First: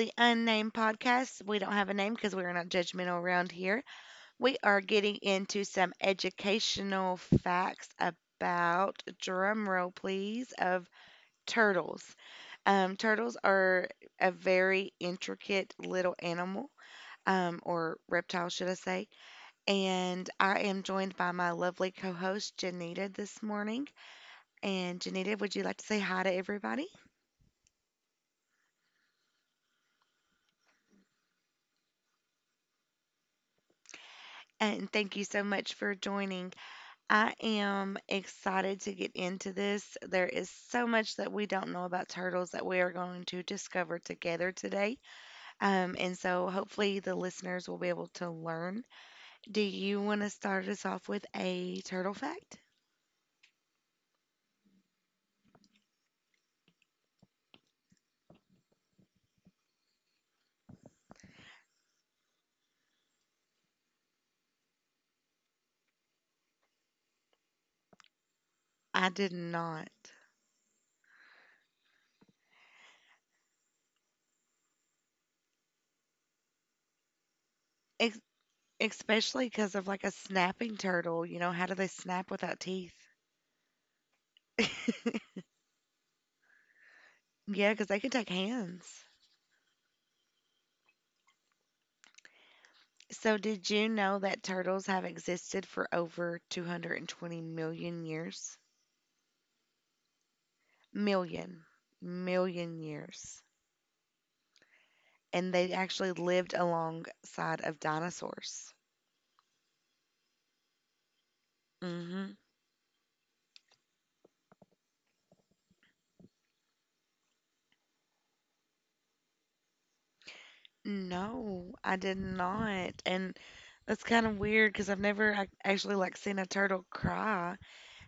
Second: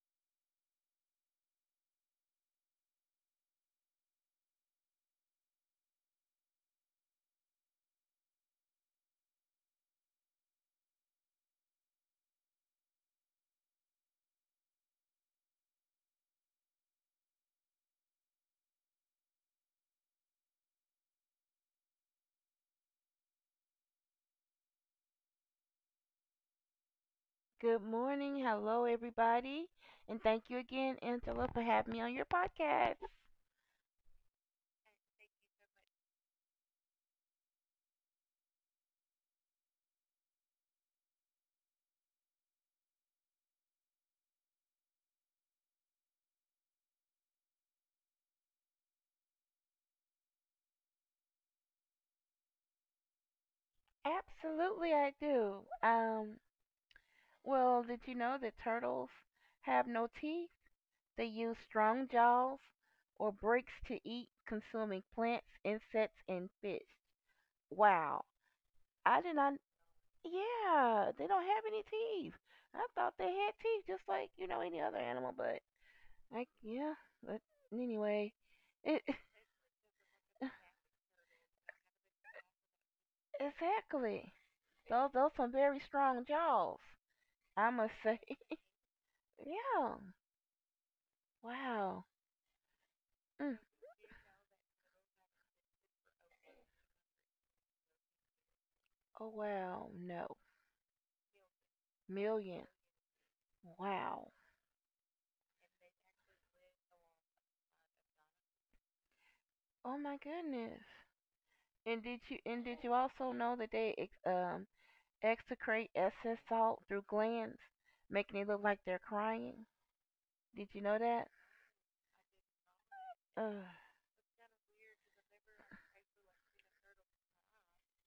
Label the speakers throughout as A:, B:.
A: the Unnamed Podcast. We don't have a name because we're not judgmental around here. We are getting into some educational facts about, drum roll please, of turtles. Turtles are a very intricate little animal, or reptile, should I say. And I am joined by my lovely co host, Janita, this morning. And Janita, would you like to say hi to everybody?
B: Good morning. Hello, everybody. And thank you again, Angela, for having me on your podcast.
A: And thank you so much for joining. I am excited to get into this. There is so much that we don't know about turtles that we are going to discover together today. And so hopefully the listeners will be able to learn. Do you want to start us off with a turtle fact?
B: Absolutely, I do. Um, well, did you know that turtles have no teeth? They use strong jaws or breaks to eat, consuming plants, insects, and fish. Wow.
A: I
B: I
A: did
B: did not,
A: not.
B: yeah, they don't have any teeth. I thought they had teeth just like, any other animal, but, like, yeah, but
A: Ex-
B: anyway, it,
A: Especially because of like a snapping turtle. You know, how do they snap without teeth?
B: exactly. Those some very strong jaws. I
A: Yeah, because
B: must
A: they can
B: say,
A: take hands.
B: yeah. Wow.
A: So,
B: Mm.
A: did you know that turtles have existed for over 220 million years?
B: Oh wow. No.
A: million,
B: Million.
A: Million years.
B: Wow.
A: And they actually lived alongside of dinosaurs.
B: Oh my goodness. And did
A: Hmm
B: you and did you also know that they um excrete excess salt through glands, making it look like they're crying? Did you know that?
A: No, I did not. And
B: Ugh.
A: that's kind of weird because I've never actually like seen a turtle cry.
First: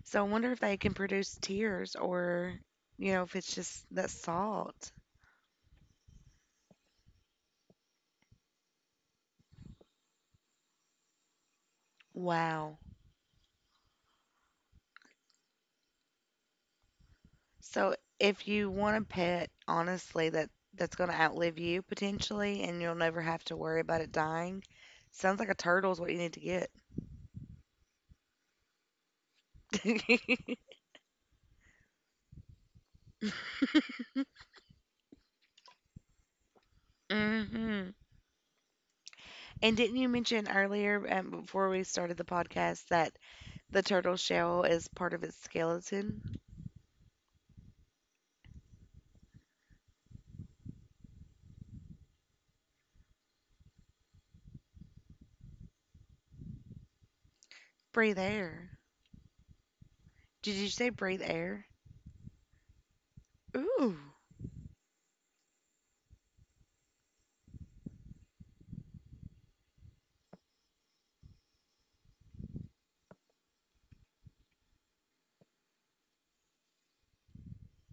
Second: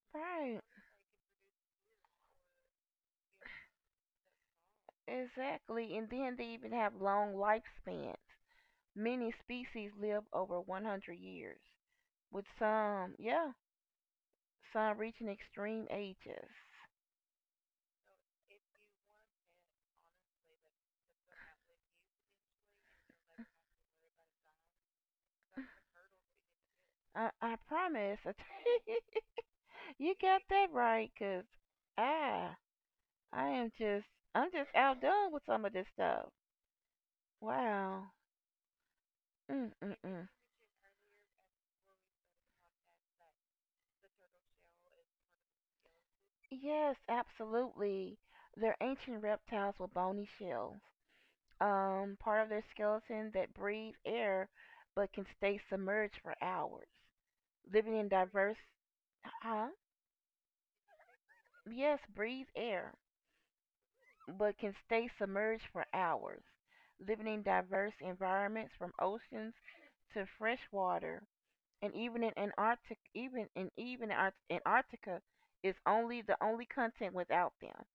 A: So I wonder if
B: Right.
A: they can produce tears or, you know, if it's just that salt.
B: Exactly. And then they even have long lifespans. Many species live over 100 years. With
A: Wow.
B: some, yeah, some reaching extreme ages.
A: So if you want a pet, honestly, that's going to outlive you potentially and you'll never have to worry about it dying, sounds like a turtle is what you need to get.
B: I promise. You got that right, cause I, I am just, I'm just outdone with some of this stuff.
A: hmm And
B: Wow.
A: didn't you
B: Mm-mm-mm.
A: mention earlier, before we started the podcast, that the turtle shell is part of its skeleton?
B: Yes, absolutely. They're ancient reptiles with bony shells, part of their skeleton that breathe air but can stay submerged for hours, living in
A: Breathe
B: diverse,
A: air.
B: huh?
A: Did you say breathe air?
B: Yes, breathe air.
A: Ooh.
B: But can stay submerged for hours, living in diverse environments from oceans to fresh water. And even in Antarctic, even in even Antarctica, is only the only content without them.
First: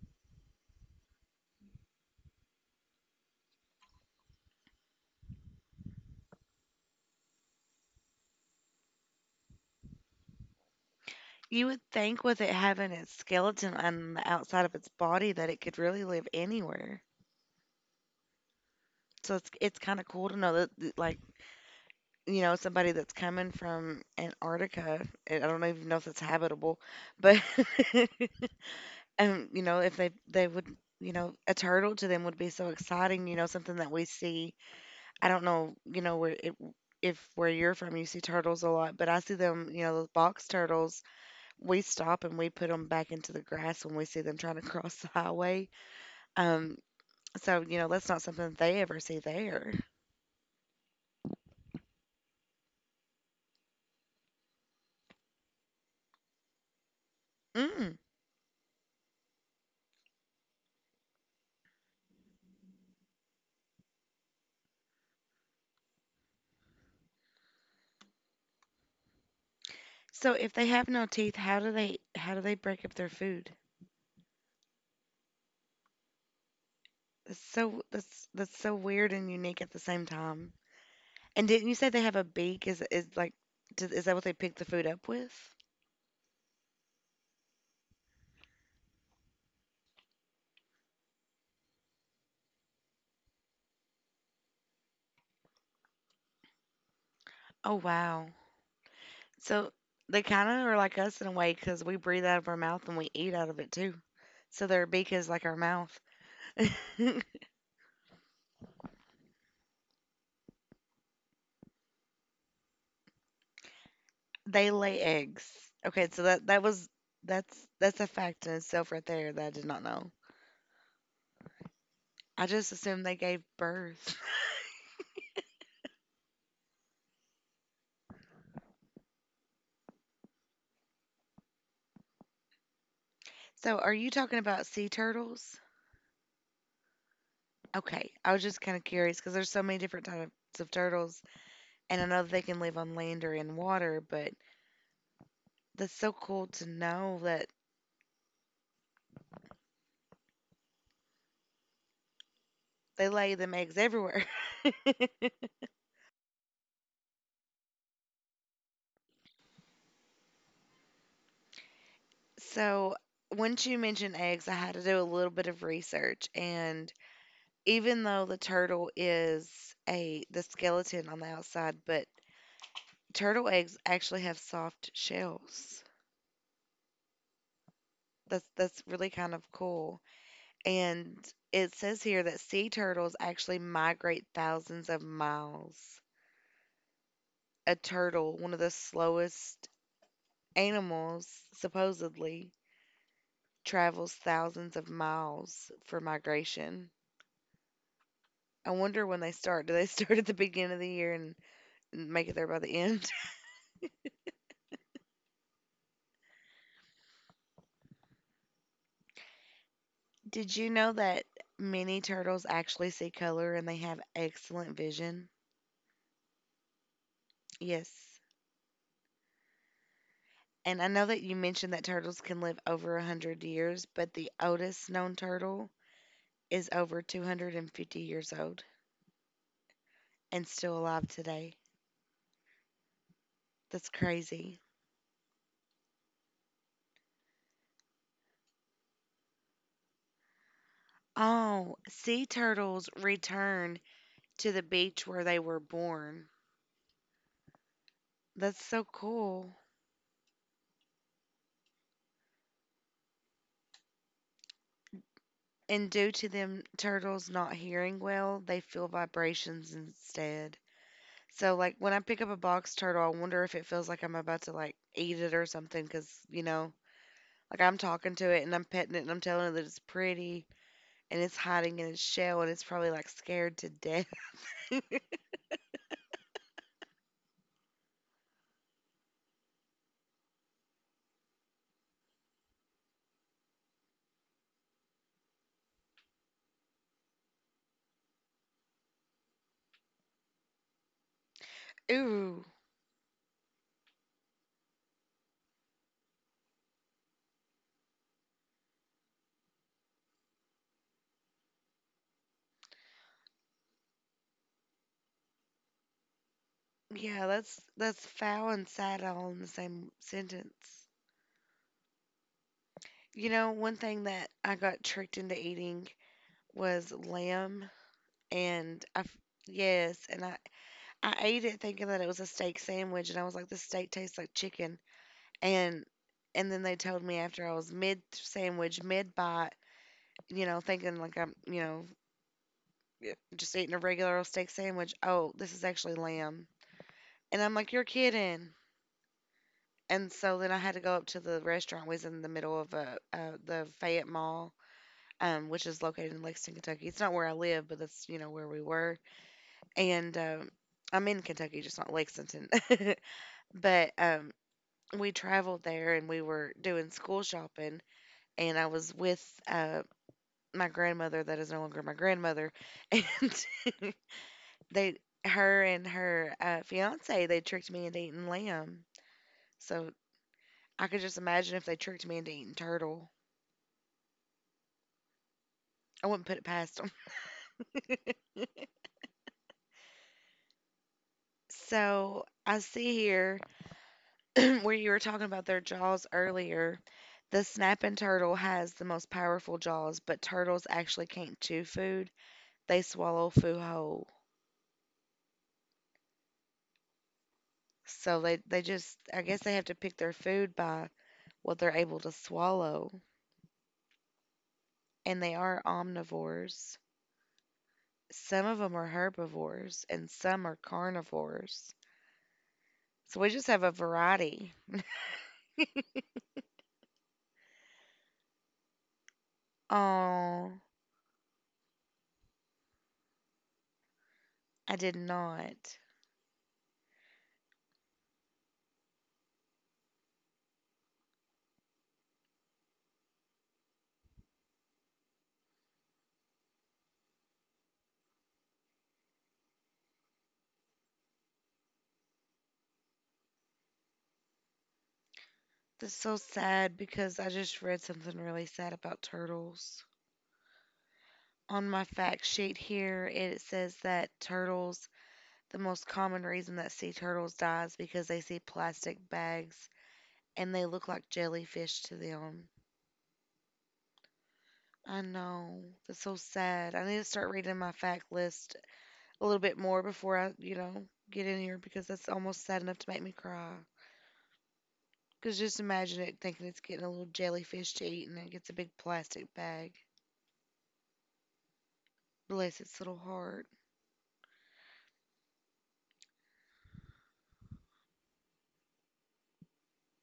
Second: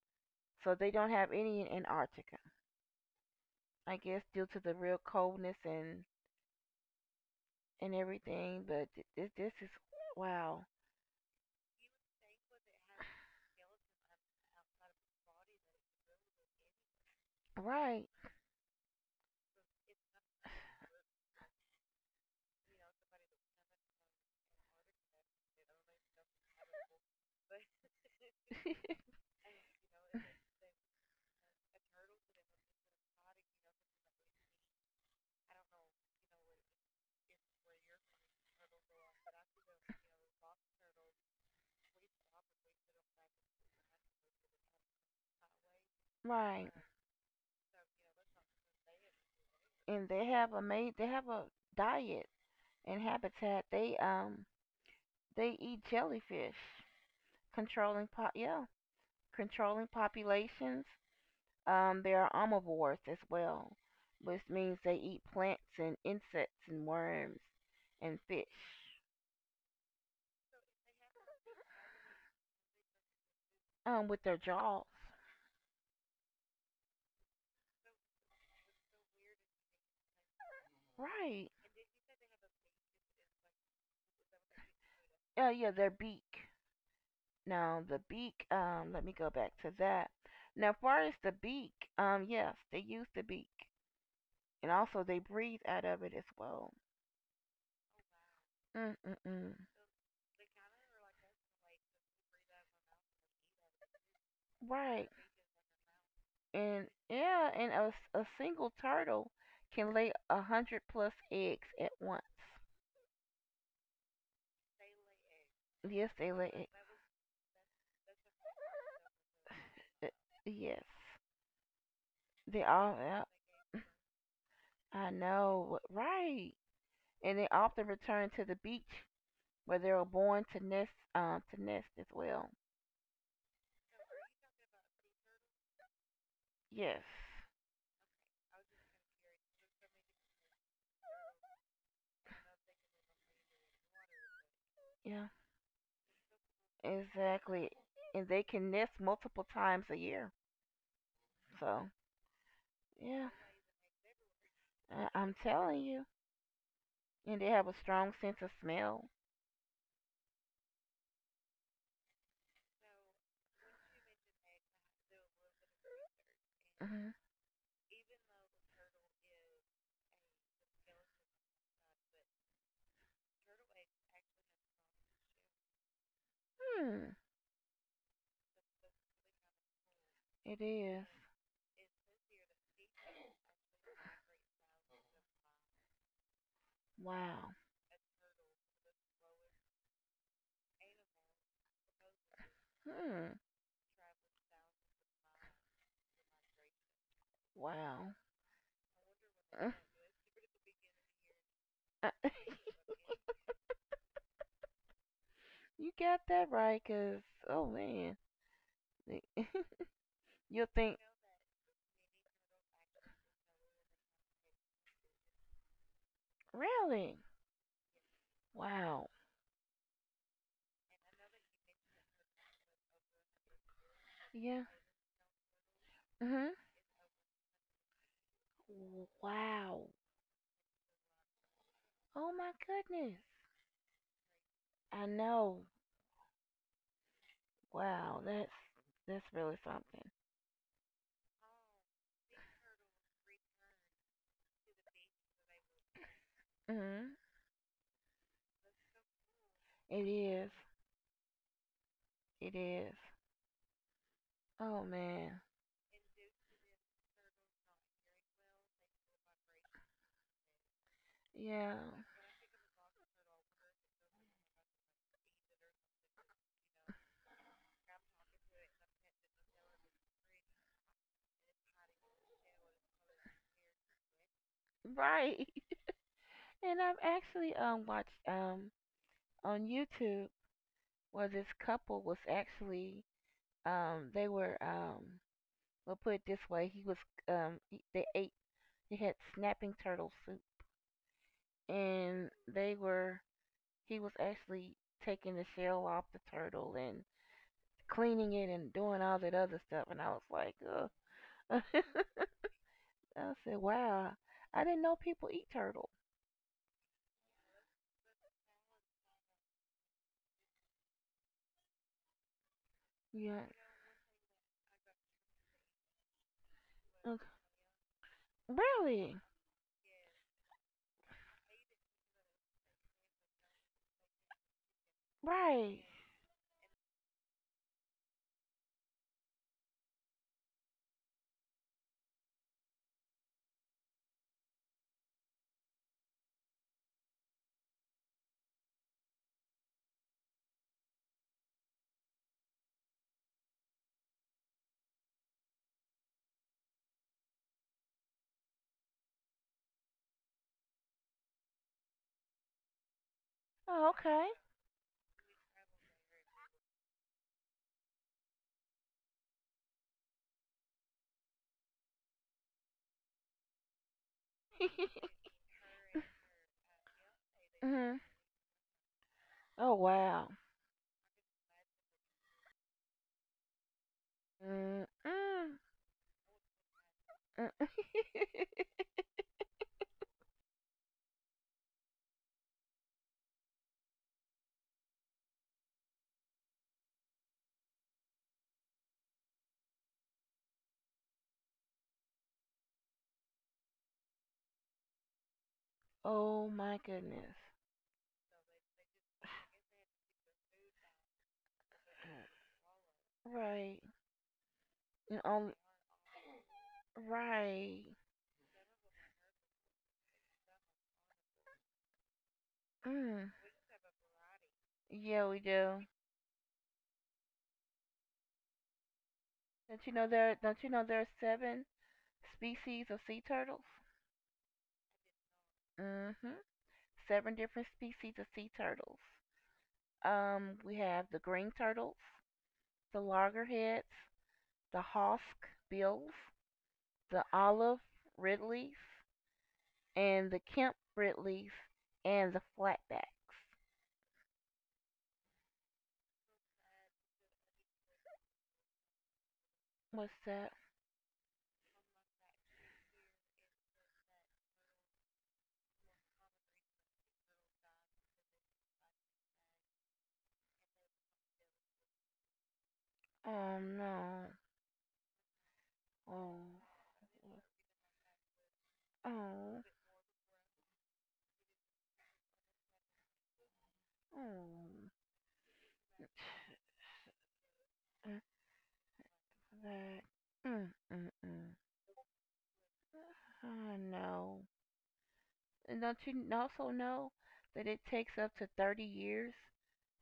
B: So they don't have any in Antarctica. I guess due to the real coldness and everything. But this is wow.
A: You would think with it having its skeleton on the outside of its body that it could really live anywhere.
B: Right,
A: So it's kind of cool to know that, like, you know, somebody that's coming from Antarctica, and I don't even know if that's habitable, but and you know, if they would, you know, a turtle to them would be so exciting, you know, something that we see. I don't know, you know, where it, if where you're from, you see turtles a lot, but I see them, you know, those box turtles. We stop and we put them back into the grass when we see them trying to cross the highway.
B: right.
A: um so, you know, that's not something that they ever see there.
B: And they have a diet and habitat. They eat jellyfish,
A: Mm.
B: yeah, controlling populations. They are omnivores as well, which means they eat plants and insects and worms and fish,
A: So if they have no teeth, how do they break up their food?
B: with their jaws.
A: That's so, that's so weird and unique at the same time. And
B: Right.
A: didn't you say they have a beak? Is, like, does, is that what they pick the food up with?
B: Yeah, yeah, their beak. Now the beak. Let me go back to that. Now, as far as the beak, yes, they use the beak, and also they breathe out of it as well.
A: Oh wow!
B: Mm-mm-mm.
A: So they kind of are like us in a way, because we breathe out of our mouth and we eat out of it too. So their
B: Right.
A: beak is like our mouth.
B: And yeah, and a single turtle can lay 100+ eggs at once.
A: They lay eggs. Okay,
B: Yes,
A: so
B: they
A: that
B: lay.
A: that was, that's a fact in itself right there that I did not
B: Uh,
A: know.
B: Yes,
A: I
B: they
A: just
B: all.
A: assumed they gave birth.
B: I know, right? And they often return to the beach where they were born to nest. To nest as well.
A: So are you talking about sea turtles?
B: Yes.
A: Okay, I was just kind of curious because there's so many different types of turtles, and I know that they can live on land or in water. But
B: Yeah.
A: that's so cool to know that
B: Exactly. And they can nest multiple times a year. So
A: they
B: yeah,
A: lay them eggs everywhere.
B: I'm telling you. And they have a strong sense of smell.
A: So, once you mentioned eggs, I had to do a little bit of research. And
B: Hmm.
A: even though the turtle is a the skeleton on the outside, but turtle eggs actually have soft shells.
B: Hmm.
A: That's really kind of cool.
B: It is.
A: And it says here that sea turtles actually migrate thousands of miles.
B: Wow.
A: A turtle, one of the slowest animals, supposedly,
B: Hmm.
A: travels thousands of miles for migration.
B: Wow.
A: I wonder when they start. Do they start at the beginning of the year and make it there by the end?
B: You got that right, cause oh man,
A: Did
B: you'll
A: you know
B: think
A: that many turtles actually see color and they have excellent vision?
B: really.
A: Yes.
B: Wow.
A: And I know that you mentioned that turtles can live over a 100 years, but the
B: Yeah.
A: oldest known turtle
B: Mhm.
A: is over 250 years old
B: Wow.
A: and still alive today.
B: Oh my goodness.
A: That's crazy.
B: I know. Wow. That's really something.
A: Oh, sea turtles return to the beach where they were born.
B: Mhm.
A: That's so cool.
B: It is. It is. Oh man.
A: And due to them turtles not hearing well, they feel vibrations instead. So
B: Yeah.
A: like when I pick up a box turtle, I wonder if it feels like I'm about to like eat it or something, cuz you know, like I'm talking to it and I'm petting it and I'm telling it that it's pretty and it's hiding in its shell and it's probably like scared to death.
B: Right. And I've actually watched on YouTube where this couple was actually, they were, we'll put it this way. He was, they ate. He had snapping turtle soup, and
A: Ooh.
B: they were. He was actually taking the shell off the turtle and cleaning it and doing all that other stuff. And I was like, ugh. I said, wow, I didn't know people eat turtle.
A: Yeah, that's foul and sad all in the same sentence. You
B: Yeah.
A: know, one thing that I got tricked into eating was
B: Okay.
A: lamb, and
B: Really?
A: yes, and I ate it thinking that it was a steak sandwich, and I was like, this steak tastes like chicken,
B: Right.
A: and then they told me after I was mid sandwich, mid bite, you know, thinking like I'm, you know, just eating a regular old steak sandwich. Oh, this is actually lamb, and I'm like, you're kidding. And so then I had to go up to the restaurant. We was in the middle of the Fayette Mall, which is located in Lexington, Kentucky. It's not where I live, but that's, you know, where we were. And I'm in Kentucky, just not Lexington.
B: Oh,
A: But
B: okay.
A: um, we traveled there and we were doing school shopping, and I was with uh, my grandmother that is no longer my grandmother, and they, her and her fiance, they tricked me
B: Hmm.
A: into eating lamb.
B: Oh,
A: So
B: wow.
A: I could just imagine if they tricked me into eating turtle.
B: Mm-mm.
A: I wouldn't put it past them.
B: Mm-mm.
A: So I see here where you were talking about their jaws earlier. The snapping turtle has the most powerful jaws, but turtles actually can't chew food. They swallow food whole.
B: Oh, my goodness.
A: So they just, I guess they have to pick their food by what they're able to swallow.
B: Right. And
A: And they
B: on.
A: are omnivores.
B: Right.
A: Some of them are herbivores and some are carnivores. So we
B: Mm.
A: just have a variety.
B: Yeah, we do. Don't you know there?
A: Oh,
B: Don't you know there are seven species of sea turtles?
A: I did not.
B: Mm-hmm. Seven different species of sea turtles. We have the green turtles, the loggerheads, the hawk bills, the olive ridleys, and the Kemp ridleys, and the flatbacks.
A: That's so sad because I just read something really sad about turtles.
B: What's that?
A: On my fact sheet here, it says that turtles, the most common reason that sea turtles die is because they see plastic bags and they look like jellyfish to them.
B: Oh no.
A: I know. That's so
B: Oh.
A: sad. I need to start reading my fact list a little bit
B: Oh.
A: more before I, you know, get in here because that's almost sad enough to make me cry.
B: Oh.
A: Because just imagine it thinking it's getting a little jellyfish to eat and it gets a big plastic bag.
B: That. Mm. Mm. Mm.
A: Bless its little heart.
B: I know. And don't you also know that it takes up to 30 years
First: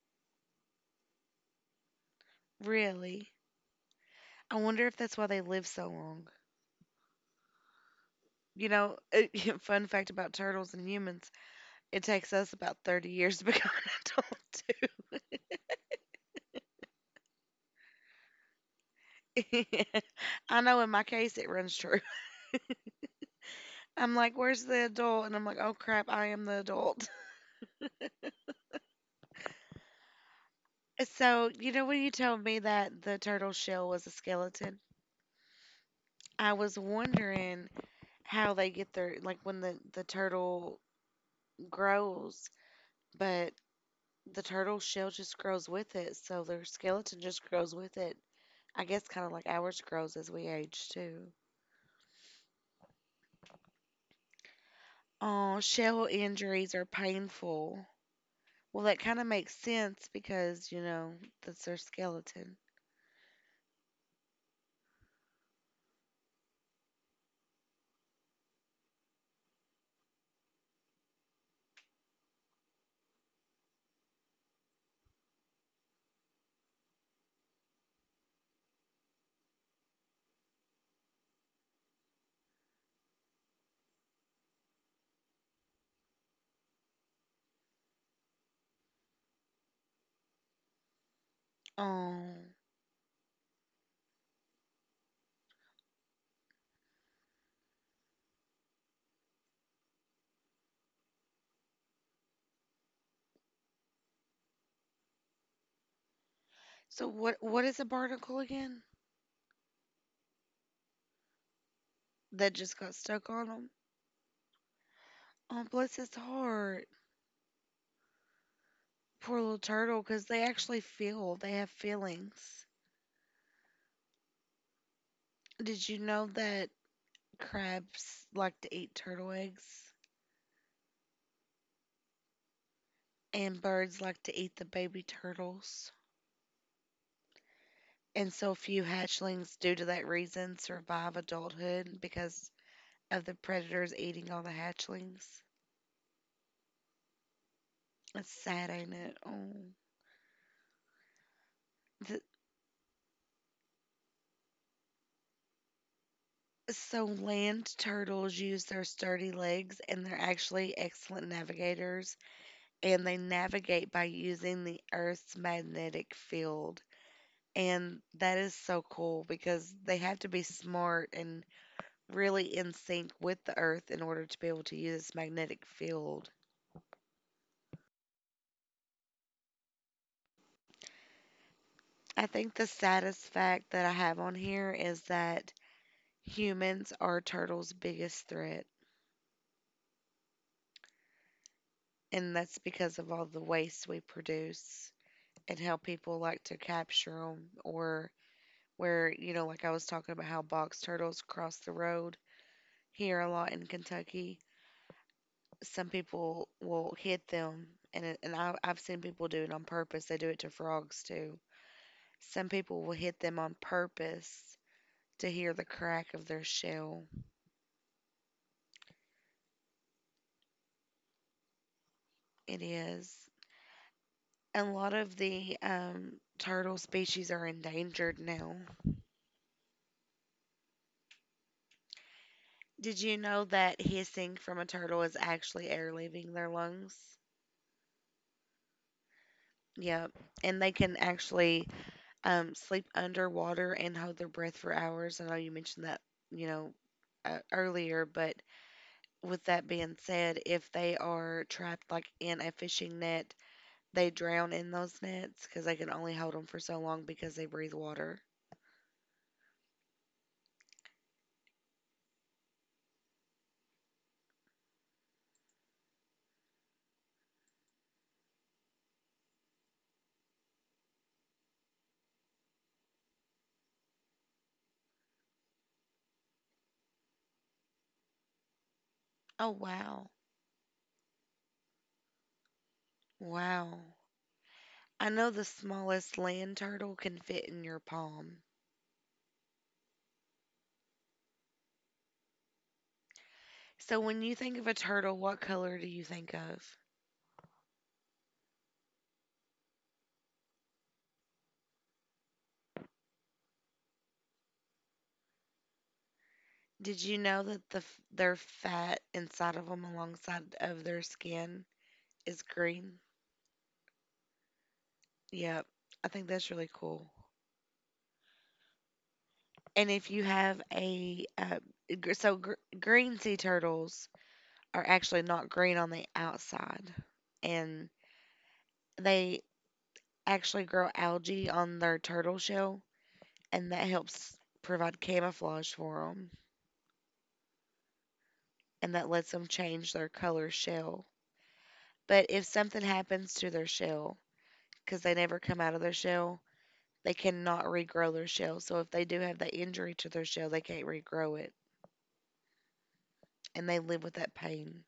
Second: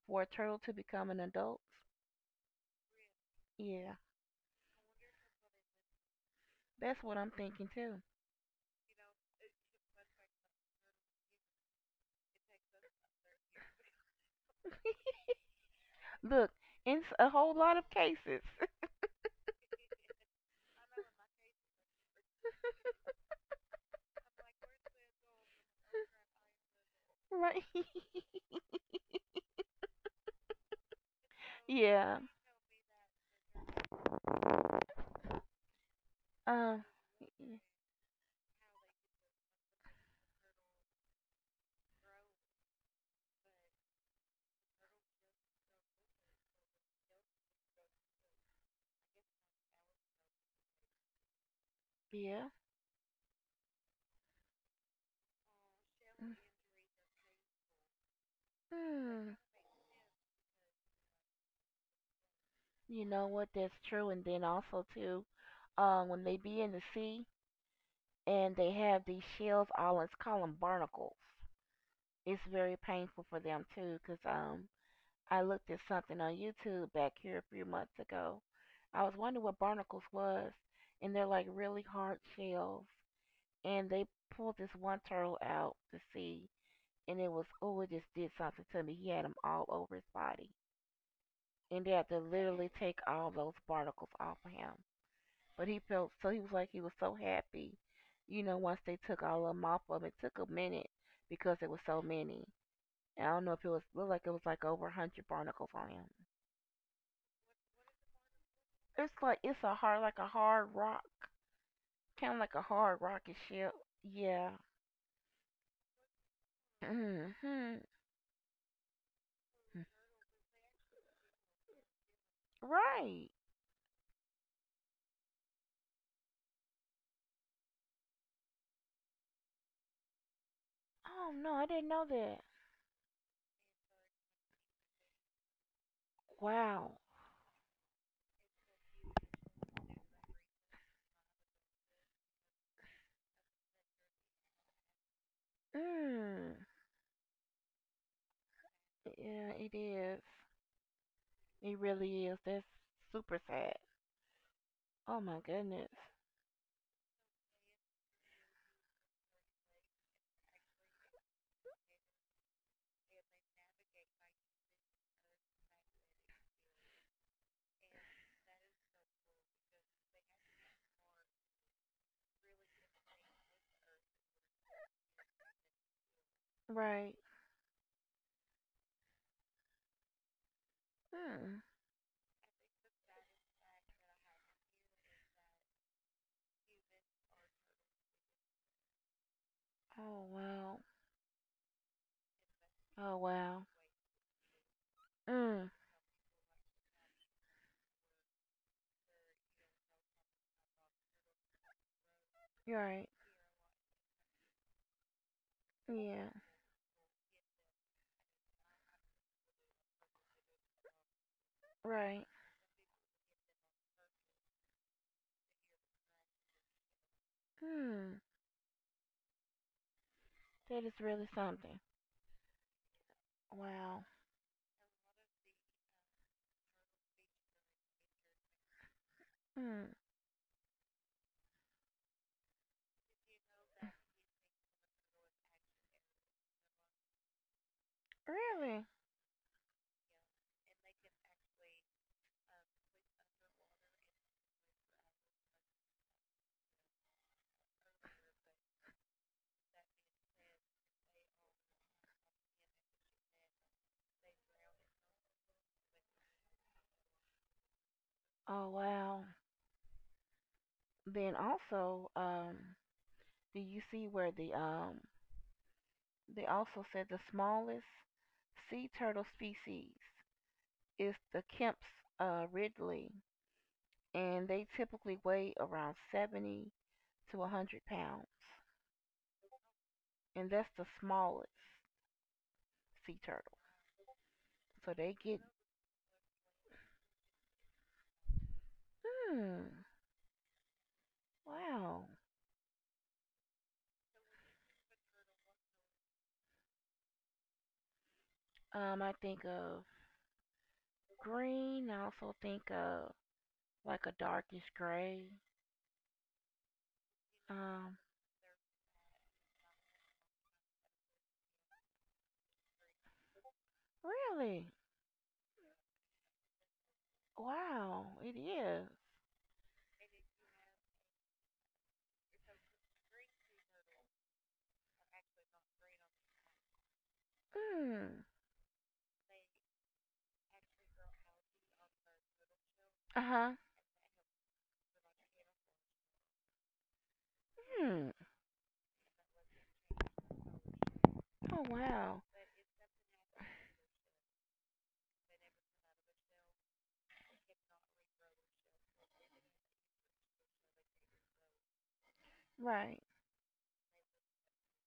B: for a turtle to become an adult?
A: Really?
B: Yeah,
A: I wonder if that's why they live so long.
B: that's what I'm thinking too.
A: You know, fun fact about turtles and humans, it takes us about 30 years to become an adult, too.
B: Look, in a whole lot of cases,
A: I know in my case it runs short. I'm like, where's the adult? And I'm like, oh crap, I am the adult.
B: right?
A: So, you know, when you
B: yeah.
A: told me that the turtle shell was a skeleton, I was
B: Um.
A: wondering how they get their, like, when the turtle grows, but the turtle shell just grows with it. So their skeleton just grows with it. I guess kind of like ours grows as we age too.
B: Yeah.
A: Oh, shell injuries are painful. Well, that kind of
B: Hmm.
A: makes sense because, you know, that's their skeleton.
B: You know what? That's true. And then also too, when they be in the sea and they have these shells all, us call them barnacles. It's very painful for them too because I looked at something on YouTube back here a few months ago. I was wondering what barnacles was, and they're like really hard shells, and they pulled this one turtle out to see, and it was, oh, it just did something to me. He had them all over his body, and they had to
A: Oh.
B: literally take all those barnacles off of him. But he felt, so he was like, he was so happy, once they took all of them off of him. It took a minute because there was so many. And I don't know, if it was, looked like it was like over 100 barnacles on him.
A: So what is a barnacle again?
B: It's like it's a hard, like a hard rock, kind of
A: That
B: like a
A: just got
B: hard
A: stuck
B: rocky
A: on him.
B: ship. Yeah.
A: Oh, bless his heart.
B: Hmm.
A: Poor little turtle, 'cause they actually feel. They have feelings.
B: Right.
A: Did you know that crabs like to eat turtle eggs
B: Oh no, I didn't know that.
A: and birds like to eat the baby turtles?
B: Wow.
A: And so few hatchlings, due to that reason, survive adulthood because of the predators eating all the hatchlings.
B: Mm.
A: That's sad, ain't it?
B: Yeah,
A: Oh.
B: it is. It
A: Th-
B: really is. That's super sad. Oh my goodness.
A: So land turtles use their sturdy legs and they're actually excellent navigators and they navigate by using the Earth's magnetic field. And that is so cool because they have to be smart and really in sync with the Earth in order to be able to use this magnetic field.
B: Right. Mm.
A: I think the saddest fact that I have on here is that humans are turtles' biggest threat,
B: Oh wow.
A: and that's because of
B: Oh
A: all the
B: wow.
A: waste we produce. And
B: Mm.
A: how people like to capture them. Or, where you know like I was talking about, how box turtles cross the road
B: You're right.
A: here a lot in Kentucky, some
B: Yeah.
A: people will hit them. And, it- and I, I've seen people do it on purpose. They do it to frogs too.
B: Right.
A: Some people will hit them on purpose to hear the crack of their shell.
B: Hmm. That is really something.
A: It is.
B: Wow.
A: A lot of the turtle species are endangered now.
B: Hmm,
A: Did you know that hissing from a turtle is actually air leaving their lungs?
B: really?
A: Yeah, and they can actually sleep underwater and hold their breath for hours. I know you mentioned that, you know, earlier, but with that being said, if they are trapped like in a fishing net, they drown in those nets because they can only hold them for so long, because they breathe water.
B: Oh wow. Then also, do you see where they also said the smallest sea turtle species is the Kemp's ridley, and they typically weigh around 70 to 100 pounds,
A: Oh, wow.
B: and that's the smallest sea turtle.
A: Wow.
B: So
A: I
B: they
A: know
B: get.
A: the smallest land turtle can fit in your palm.
B: Hmm. Wow.
A: So when you think of a turtle, what color do you think of?
B: I think of green. I also think of like a darkish gray.
A: Did you know that
B: Um,
A: their fat inside of them, alongside of their skin, is green?
B: Really?
A: Yep. I think that's really cool.
B: Wow, it is.
A: And if you have a gr- so gr- green sea turtles are actually not green on the outside, and
B: Mm.
A: they actually grow algae on their turtle shell,
B: Uh-huh.
A: and that helps provide camouflage for them,
B: Hmm.
A: and that lets them change their color shell.
B: Oh wow.
A: But if something happens to their shell, because they never come out of their shell, they cannot regrow their shell. So if they do have that injury to their shell, they can't regrow it,
B: Right.
A: and they live with that pain.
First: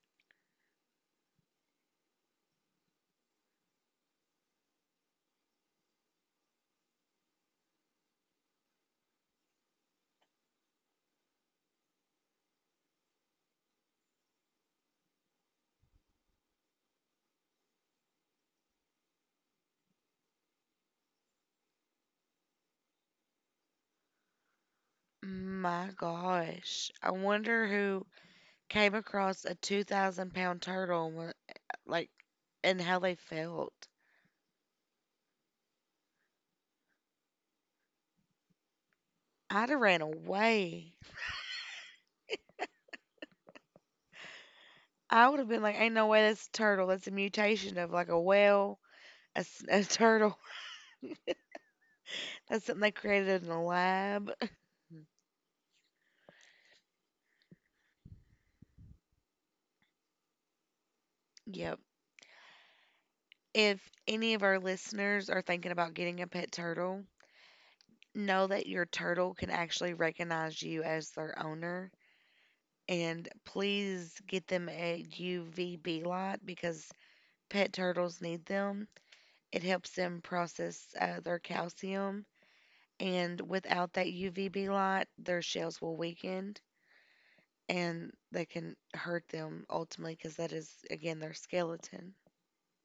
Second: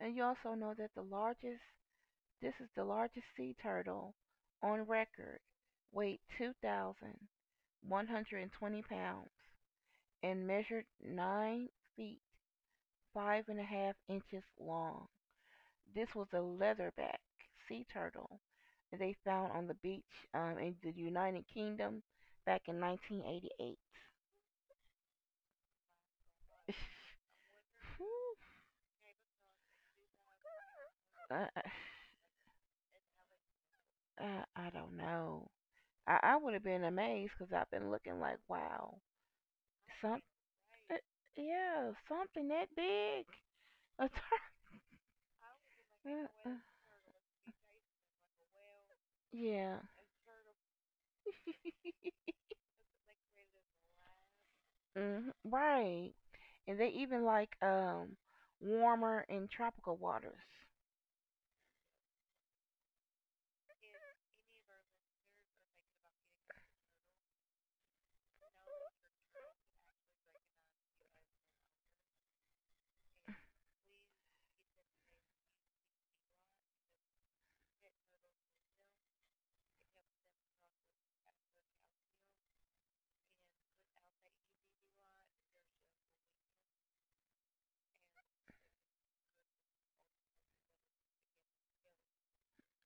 B: And you also know that the largest this is the largest sea turtle on record, weighed 2,120 pounds and measured 9 feet 5.5 inches long. This was a leatherback sea turtle that they found on the beach, in the United Kingdom back in 1988.
A: My gosh, I wonder
B: Hmm.
A: who came across a 2,000-pound turtle and,
B: I,
A: like, and how they felt.
B: I don't know. I would have been amazed because I've been looking like, wow,
A: I'd have ran
B: some, uh,
A: away.
B: yeah, something that big. A tur-
A: I would have been like, ain't no way
B: uh,
A: that's a
B: uh,
A: turtle. That's a mutation of like a whale, a
B: yeah,
A: a turtle. That's something they created in a lab.
B: right. And they even like warmer and tropical waters.
A: Yep. If any of our listeners are thinking about getting a pet turtle, know that your turtle can actually recognize you as their owner. And please get them a UVB light, because pet turtles need them. It helps them process their calcium. And without that UVB light, their shells will weaken, and they can hurt them ultimately, because that is, again, their skeleton.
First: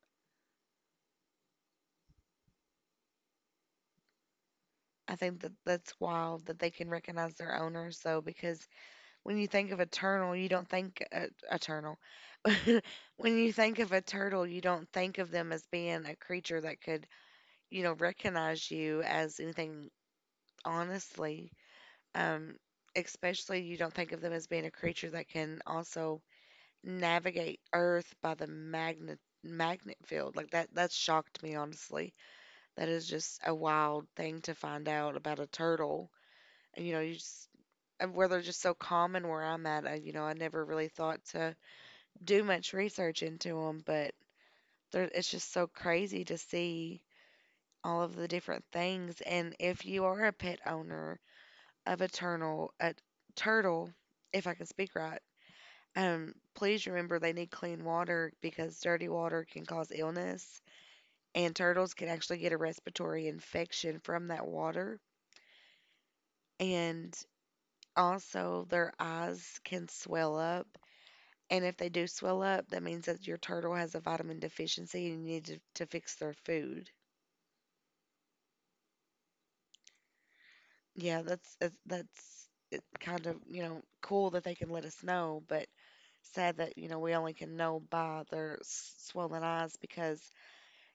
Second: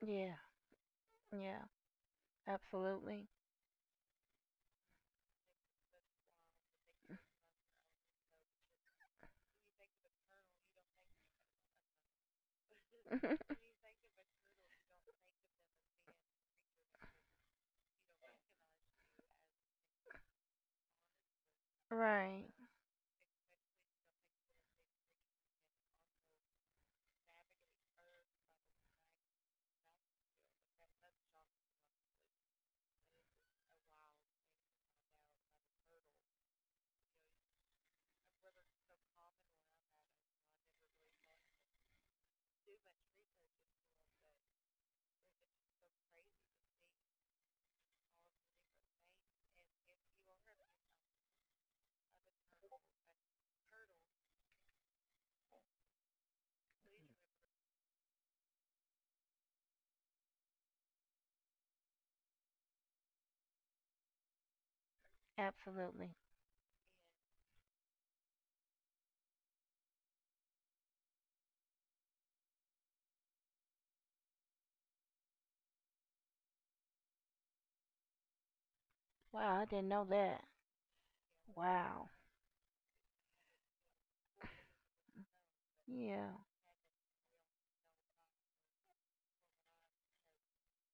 B: Yeah, yeah, absolutely.
A: I think that that's wild that they can recognize their owners, though, because when you think of a turtle, you don't think a turtle. When you think of a turtle, you don't think of them as being a creature that could, you know, recognize you as anything, honestly.
B: Right,
A: Um, especially you don't think of them as being a creature that can also navigate Earth by the magnet field. That shocked me, honestly. That is just a wild thing to find out about a turtle. And you know, you just, and where they're just so common where I'm at, I, you know, I never really thought to do much research into them, but there, it's just so crazy to see all of the different things. And if you are a pet owner of a turtle, if I can speak right, please remember they need clean water, because dirty water can cause illness, and turtles can actually get a respiratory infection from that water.
B: absolutely.
A: And also, their eyes can swell up. And if they do swell up, that means that your turtle has a vitamin deficiency and you need to, fix their food.
B: Wow, I didn't know that.
A: Yeah, that's
B: Wow.
A: it kind of, you know, cool that they can let us know, but
B: Yeah,
A: sad that, you know, we only can know by their swollen eyes, because,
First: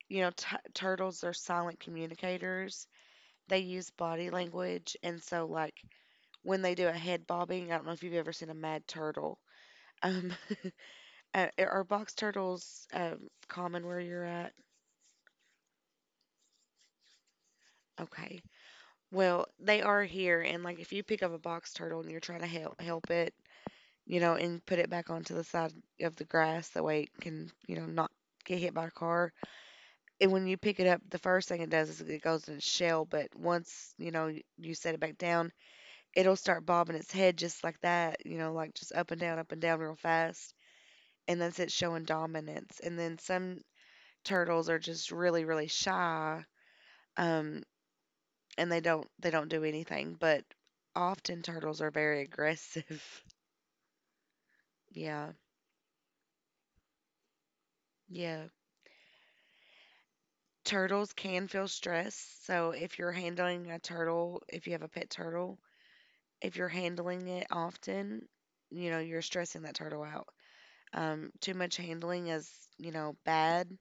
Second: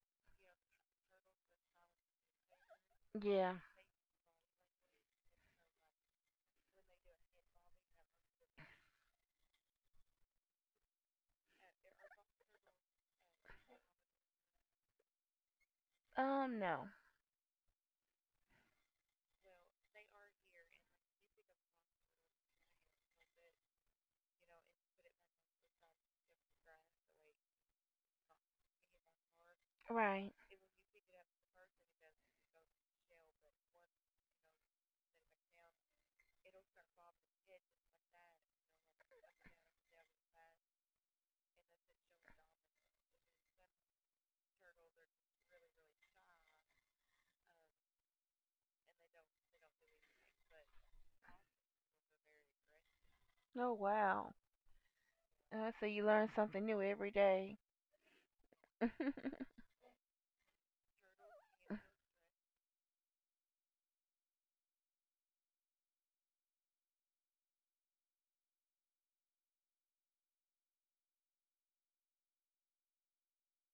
A: you know, turtles are silent communicators.
B: yeah.
A: They use body language. And so, like, when they do a head bobbing, I don't know if you've ever seen a mad turtle. Um, are box turtles common where you're at?
B: No.
A: Okay. Well, they are here, and like, if you pick up a box turtle and you're trying to help it, you know, and put it back onto the side of the grass, that way it can, you know, not get hit by a car.
B: Right.
A: And when you pick it up, the first thing it does is it goes in its shell. But once you know you set it back down, it'll start bobbing its head just like that, you know, like just up and down real fast, and that's it showing dominance. And then some turtles are just really, really shy. Um, and they don't do anything. But often turtles are very aggressive.
B: Oh wow.
A: yeah,
B: So you learn something new every day.
A: yeah. Turtles can feel stress, so if you're handling a turtle, if you have a pet turtle, if you're handling it often, you know you're stressing that turtle out. Too much handling is, you know, bad.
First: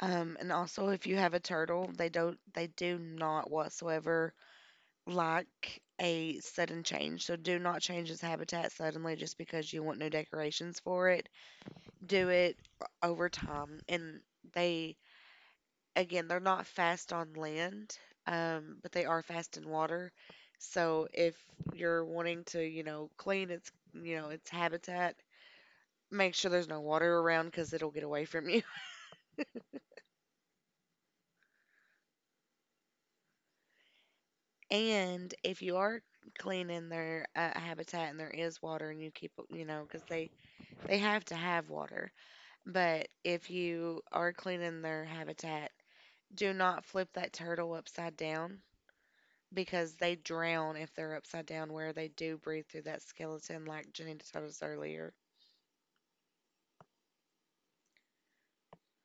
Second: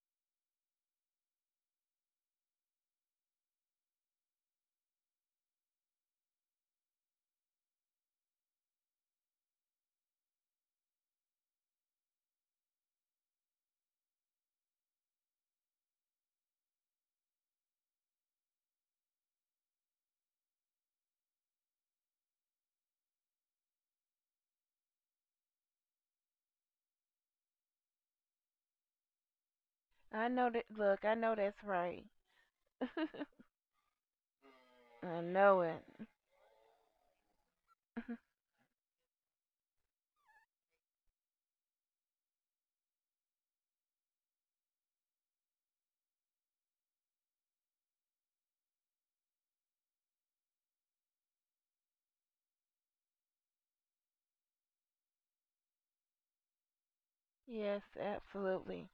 A: And also if you have a turtle, they do not whatsoever like a sudden change. So do not change its habitat suddenly just because you want new decorations for it. Do it over time. And they, again, they're not fast on land, but they are fast in water. So if you're wanting to, you know, clean its, you know, its habitat, make sure there's no water around because it'll get away from you.
B: I know that. Look, I know that's right. I
A: And if
B: know
A: you
B: it.
A: are cleaning their habitat and there is water, and you keep, you know, because they have to have water. But if you are cleaning their habitat, do not flip that turtle upside down, because they drown if they're upside down, where they do breathe through that skeleton, like Janita told us earlier.
B: Yes, absolutely.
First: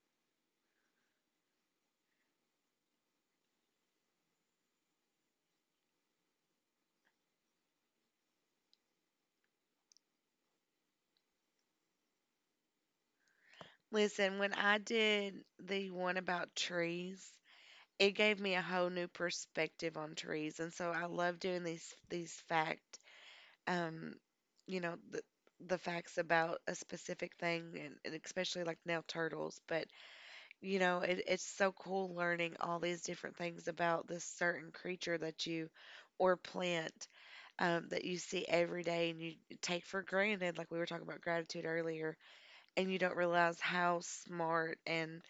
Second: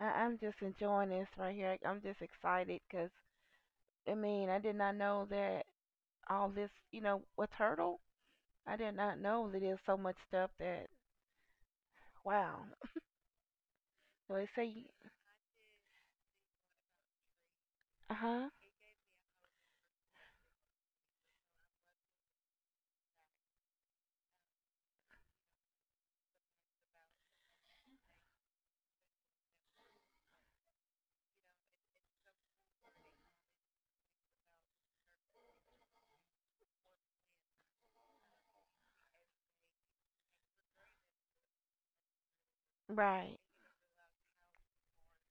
B: I'm just enjoying this right here. I'm just excited because, I mean, I did not know that all this, a turtle? I did not know that there's so much stuff that, wow. So
A: Listen,
B: they
A: when I
B: say.
A: did the one about trees, it
B: Uh
A: gave
B: huh.
A: me a whole new perspective on trees, and so I love doing these um, you know, the facts about a specific thing, and especially like now turtles. But you know, it's so cool learning all these different things about this certain creature that you, or plant, that you see every day, and you take for granted, like we were talking about gratitude earlier, and you don't
B: Right,
A: realize how smart and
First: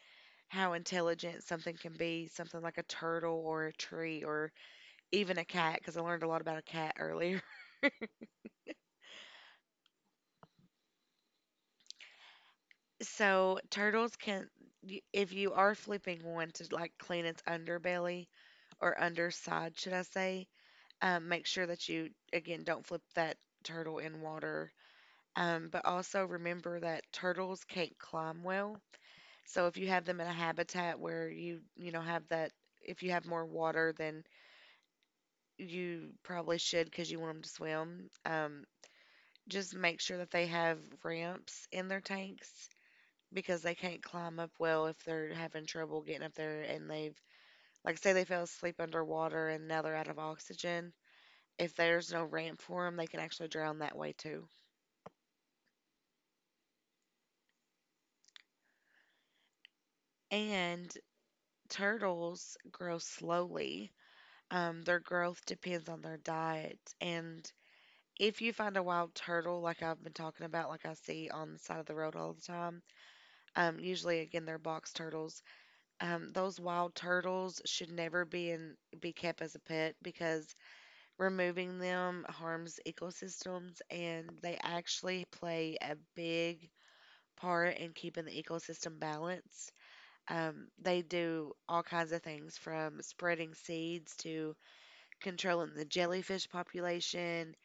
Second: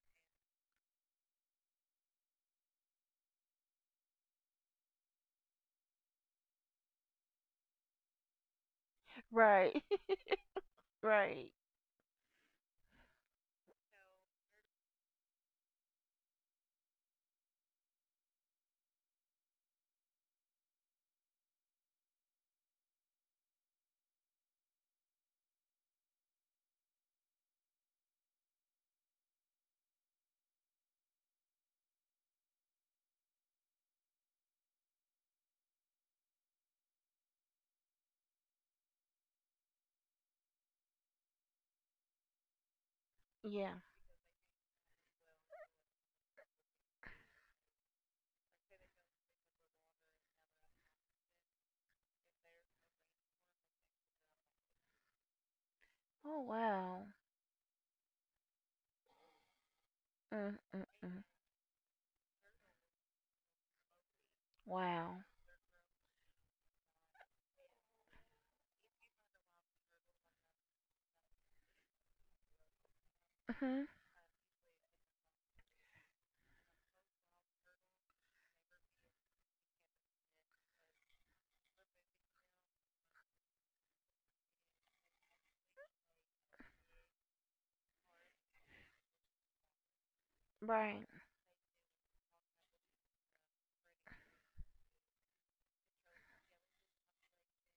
A: how intelligent something can be, something like a turtle or a tree, or even a cat, because I learned a lot about a cat earlier.
B: right, right.
A: So, turtles can, if you are flipping one to like clean its underbelly, or underside, should I say, make sure that you, again, don't flip that turtle in water. But also remember that turtles can't climb well. So if you have them in a habitat where you know, have that, if you have more water than you probably should, because you want them to swim, just make sure that they have ramps in their tanks, because
B: Yeah.
A: they can't climb up well if they're having trouble getting up there, and they've, like, say they fell asleep underwater and now they're out of oxygen. If there's no ramp for them, they can actually drown that way too.
B: Oh, wow.
A: And
B: Mm-mm-mm.
A: turtles grow slowly. Their
B: Wow.
A: growth depends on their diet. And if you find a wild turtle, like I've been talking about, like I see on the side of the road all the time,
B: Hmm.
A: usually again they're box turtles. Those wild turtles should never be, in be kept as a pet, because removing them harms ecosystems, and they actually play a big part in keeping the ecosystem balanced.
B: Right.
A: They do all kinds of things, from spreading seeds to controlling the jellyfish population,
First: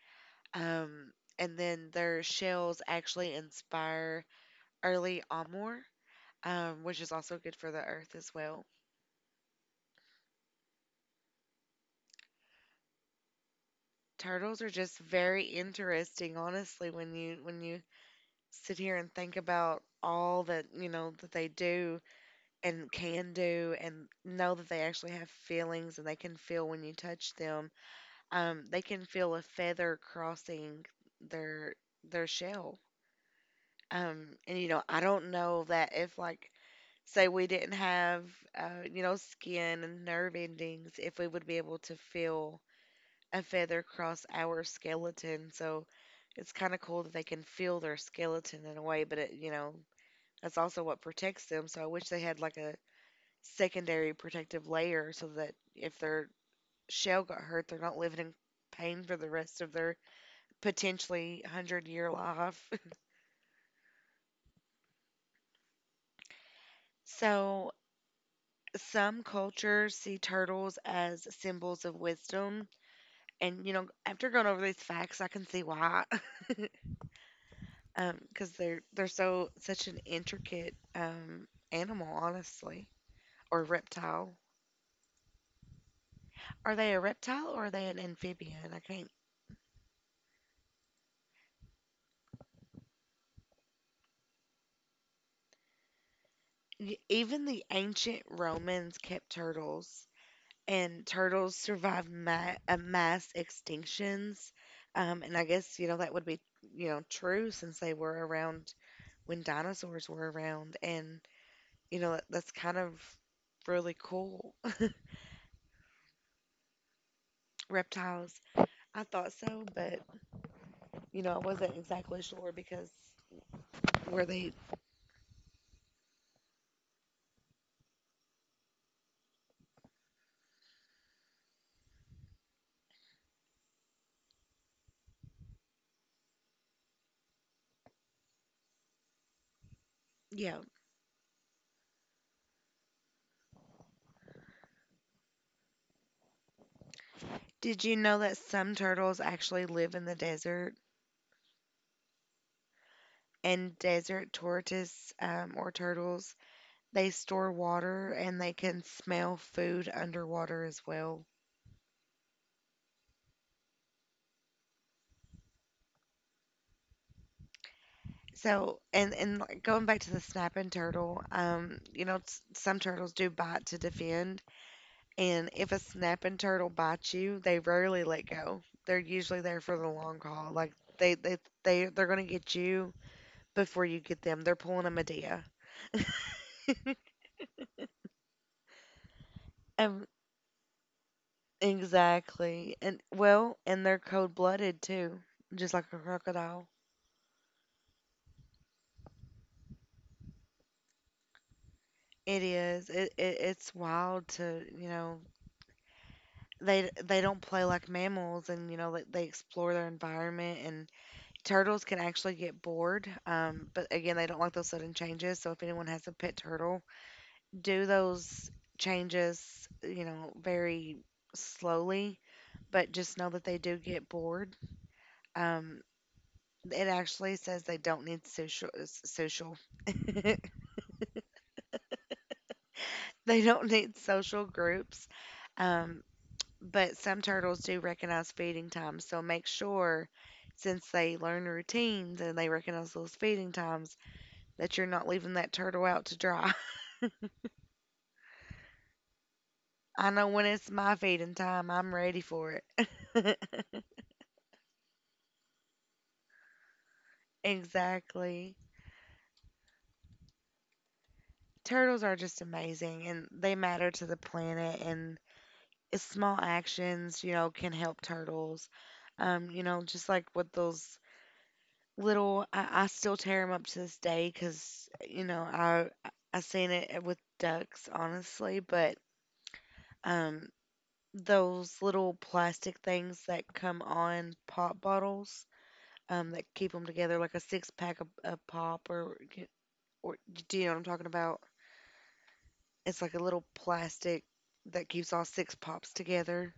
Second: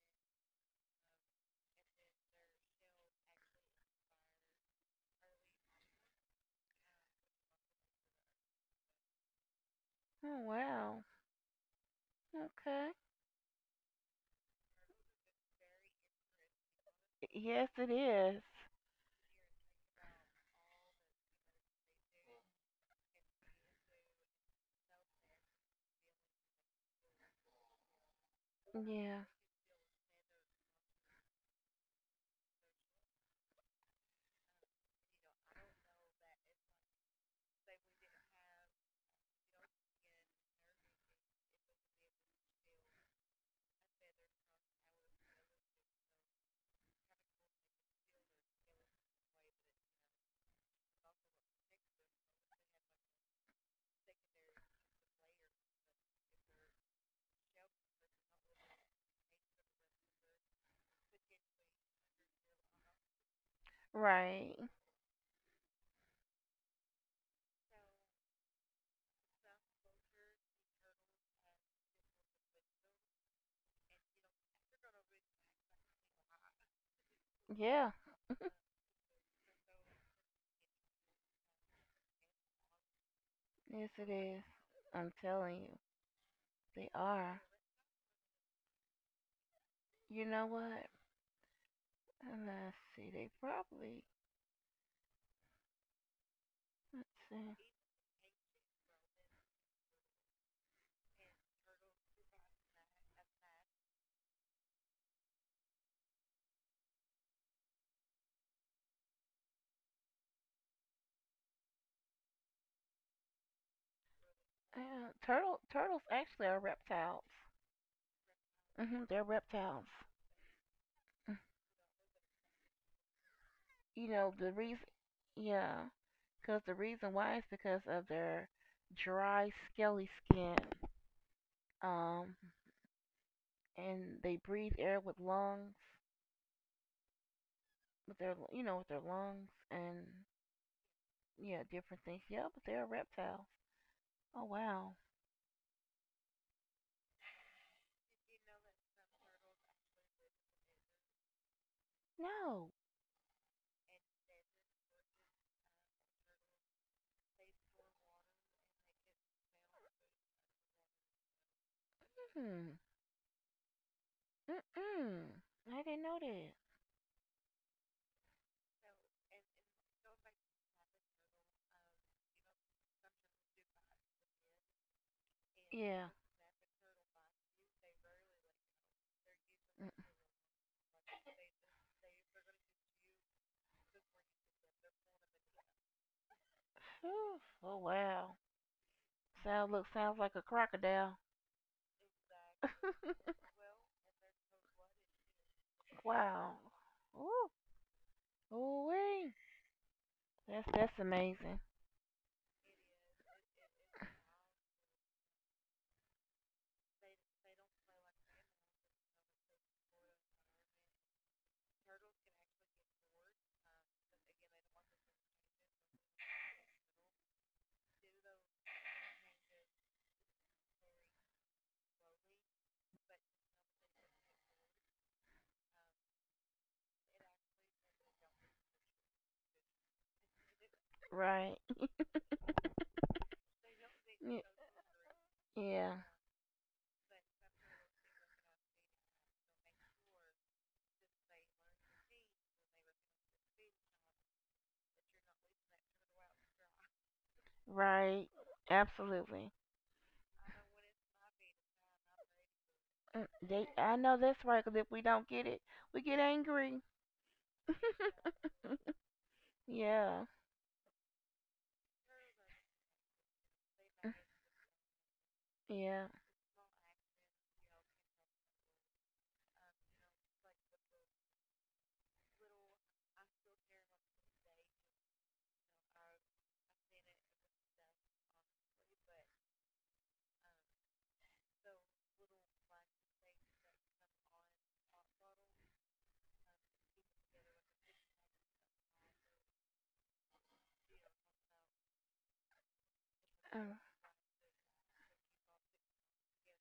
A: um, and then their shells actually inspire early amur, which is also good for the earth as well.
B: Oh wow. Okay.
A: Turtles are just very interesting, honestly, when you
B: Yes, it is.
A: sit here and think about all that, you know, that they do and can do, and know that they actually have feelings and they can feel when you touch them. They can
B: Yeah.
A: feel a feather crossing their shell. And you know, I don't know that, if like, say we didn't have, you know, skin and nerve endings, if we would be able to feel a feather cross our skeleton. So it's kind of cool that they can feel their skeleton in a way, but it, you know, that's also what protects them. So I wish they had like a secondary protective layer, so that if their shell got hurt, they're not living in pain for the rest of their potentially 100-year life.
B: Right.
A: So some cultures see turtles as symbols of wisdom, and you know, after going over these facts, I can see why.
B: Yeah.
A: Um, because they're so such an intricate animal, honestly. Or
B: Yes, it
A: reptile.
B: is. I'm telling you,
A: Are
B: they
A: they a
B: are.
A: reptile, or are they an amphibian? I can't.
B: You know what? And let's see. They probably. Let's see.
A: Even the ancient Romans kept turtles, and turtles survived mass extinctions. Um, and I guess, you know, that would be, you know, true, since they were around when dinosaurs were around, and you know, that's kind of really cool.
B: Yeah. Turtle. Turtles actually are reptiles.
A: Reptiles.
B: Hmm.
A: I
B: They're
A: thought so,
B: reptiles.
A: but you know, I wasn't exactly sure, because,
B: You know
A: were
B: the
A: they?
B: reason. Yeah. Because the reason why is because of their dry, scaly skin. Um, and they breathe air with lungs. With their lungs and
A: Yeah.
B: yeah, different things. Yeah, but they're reptiles. Oh wow.
A: Did you know that some turtles actually live in the desert?
B: No.
A: And desert tortoise, or turtles, they store water, and they can smell food underwater as well.
B: Mm. Mm. I didn't know that.
A: So, and like, going back to the snapping turtle, you know, some turtles do bite to defend. And if a
B: Yeah.
A: snapping turtle bites you, they rarely let go. They're usually there for
B: Mm.
A: the long haul. Like they they're gonna get you before you get them. They're pulling a Medea.
B: Oof. Oh wow. Sound look
A: Um,
B: sounds like a crocodile.
A: exactly. And well, and they're cold-blooded too, just like a
B: Wow.
A: crocodile.
B: Ooh. Ooh wee. That's amazing.
A: It is. It's wild to, you know, they don't play like mammals, and you know they explore their environment, and turtles can actually get bored. But again, they don't like those sudden changes. So if anyone has a pet turtle, do those changes, you know, very slowly, but just know that they do get bored. Um, it actually says they don't need social.
B: Right.
A: They don't need social groups.
B: Yeah.
A: Um, but some turtles do recognize feeding times, so make sure, since they learn routines and they recognize those feeding times, that you're not leaving that turtle out to dry.
B: Right. Absolutely.
A: I know when it's my feeding time, I'm ready for it.
B: Mm. I know that's right. Cause if we don't get it, we get angry.
A: Exactly.
B: Yeah.
A: Turtles are just amazing, and they matter to
B: Mm.
A: the planet, and it's
B: Yeah.
A: small actions, you know, can help turtles, um, you know, just like with those little, I still tear them up to this day, because you know, I seen it with ducks, honestly, but um, those little plastic things that come on pop bottles, um, that keep them together, like a six pack of pop, or, do you know what I'm talking about? It's like a little
B: Um,
A: plastic that keeps all six pops together,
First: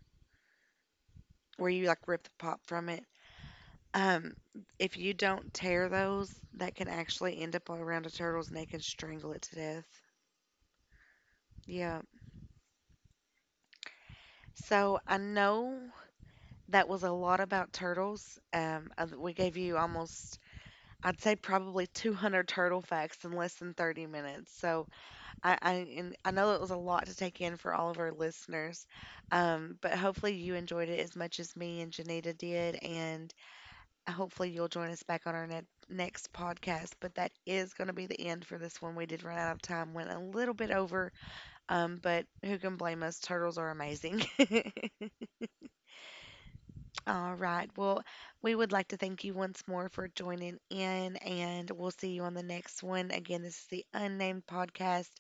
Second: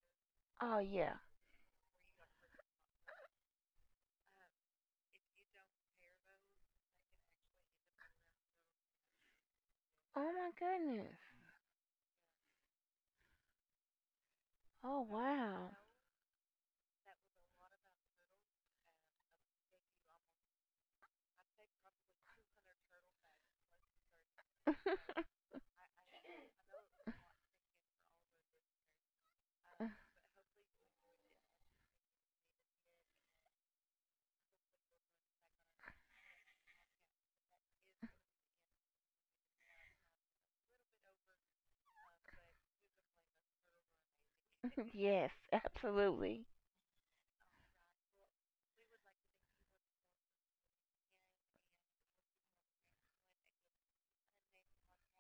B: oh yeah.
A: where you like rip the pop from it. Um, if you don't tear those, that can actually end up all around a turtle's neck and strangle it to death.
B: Oh my goodness.
A: Yeah. So
B: Oh
A: I
B: wow.
A: know that was a lot about turtles. We gave you almost, I'd say probably 200 turtle facts in less than 30 minutes. So I, and I know it was a lot to take in for all of our listeners, but hopefully you enjoyed it as much as me and Janita did, and hopefully you'll join us back on our next podcast. But that is going to be the end for this one. We did run out of time, went a little bit over, but who can blame us? Turtles are amazing.
B: Yes, absolutely.
A: All right. Well, we would like to thank you once more for joining in, and we'll see you on the next one. Again, this is the Unnamed Podcast,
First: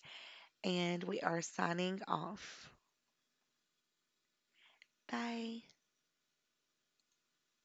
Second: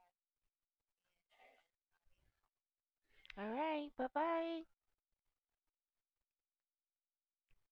A: and we are signing off.
B: All right. Bye bye.
A: 拜。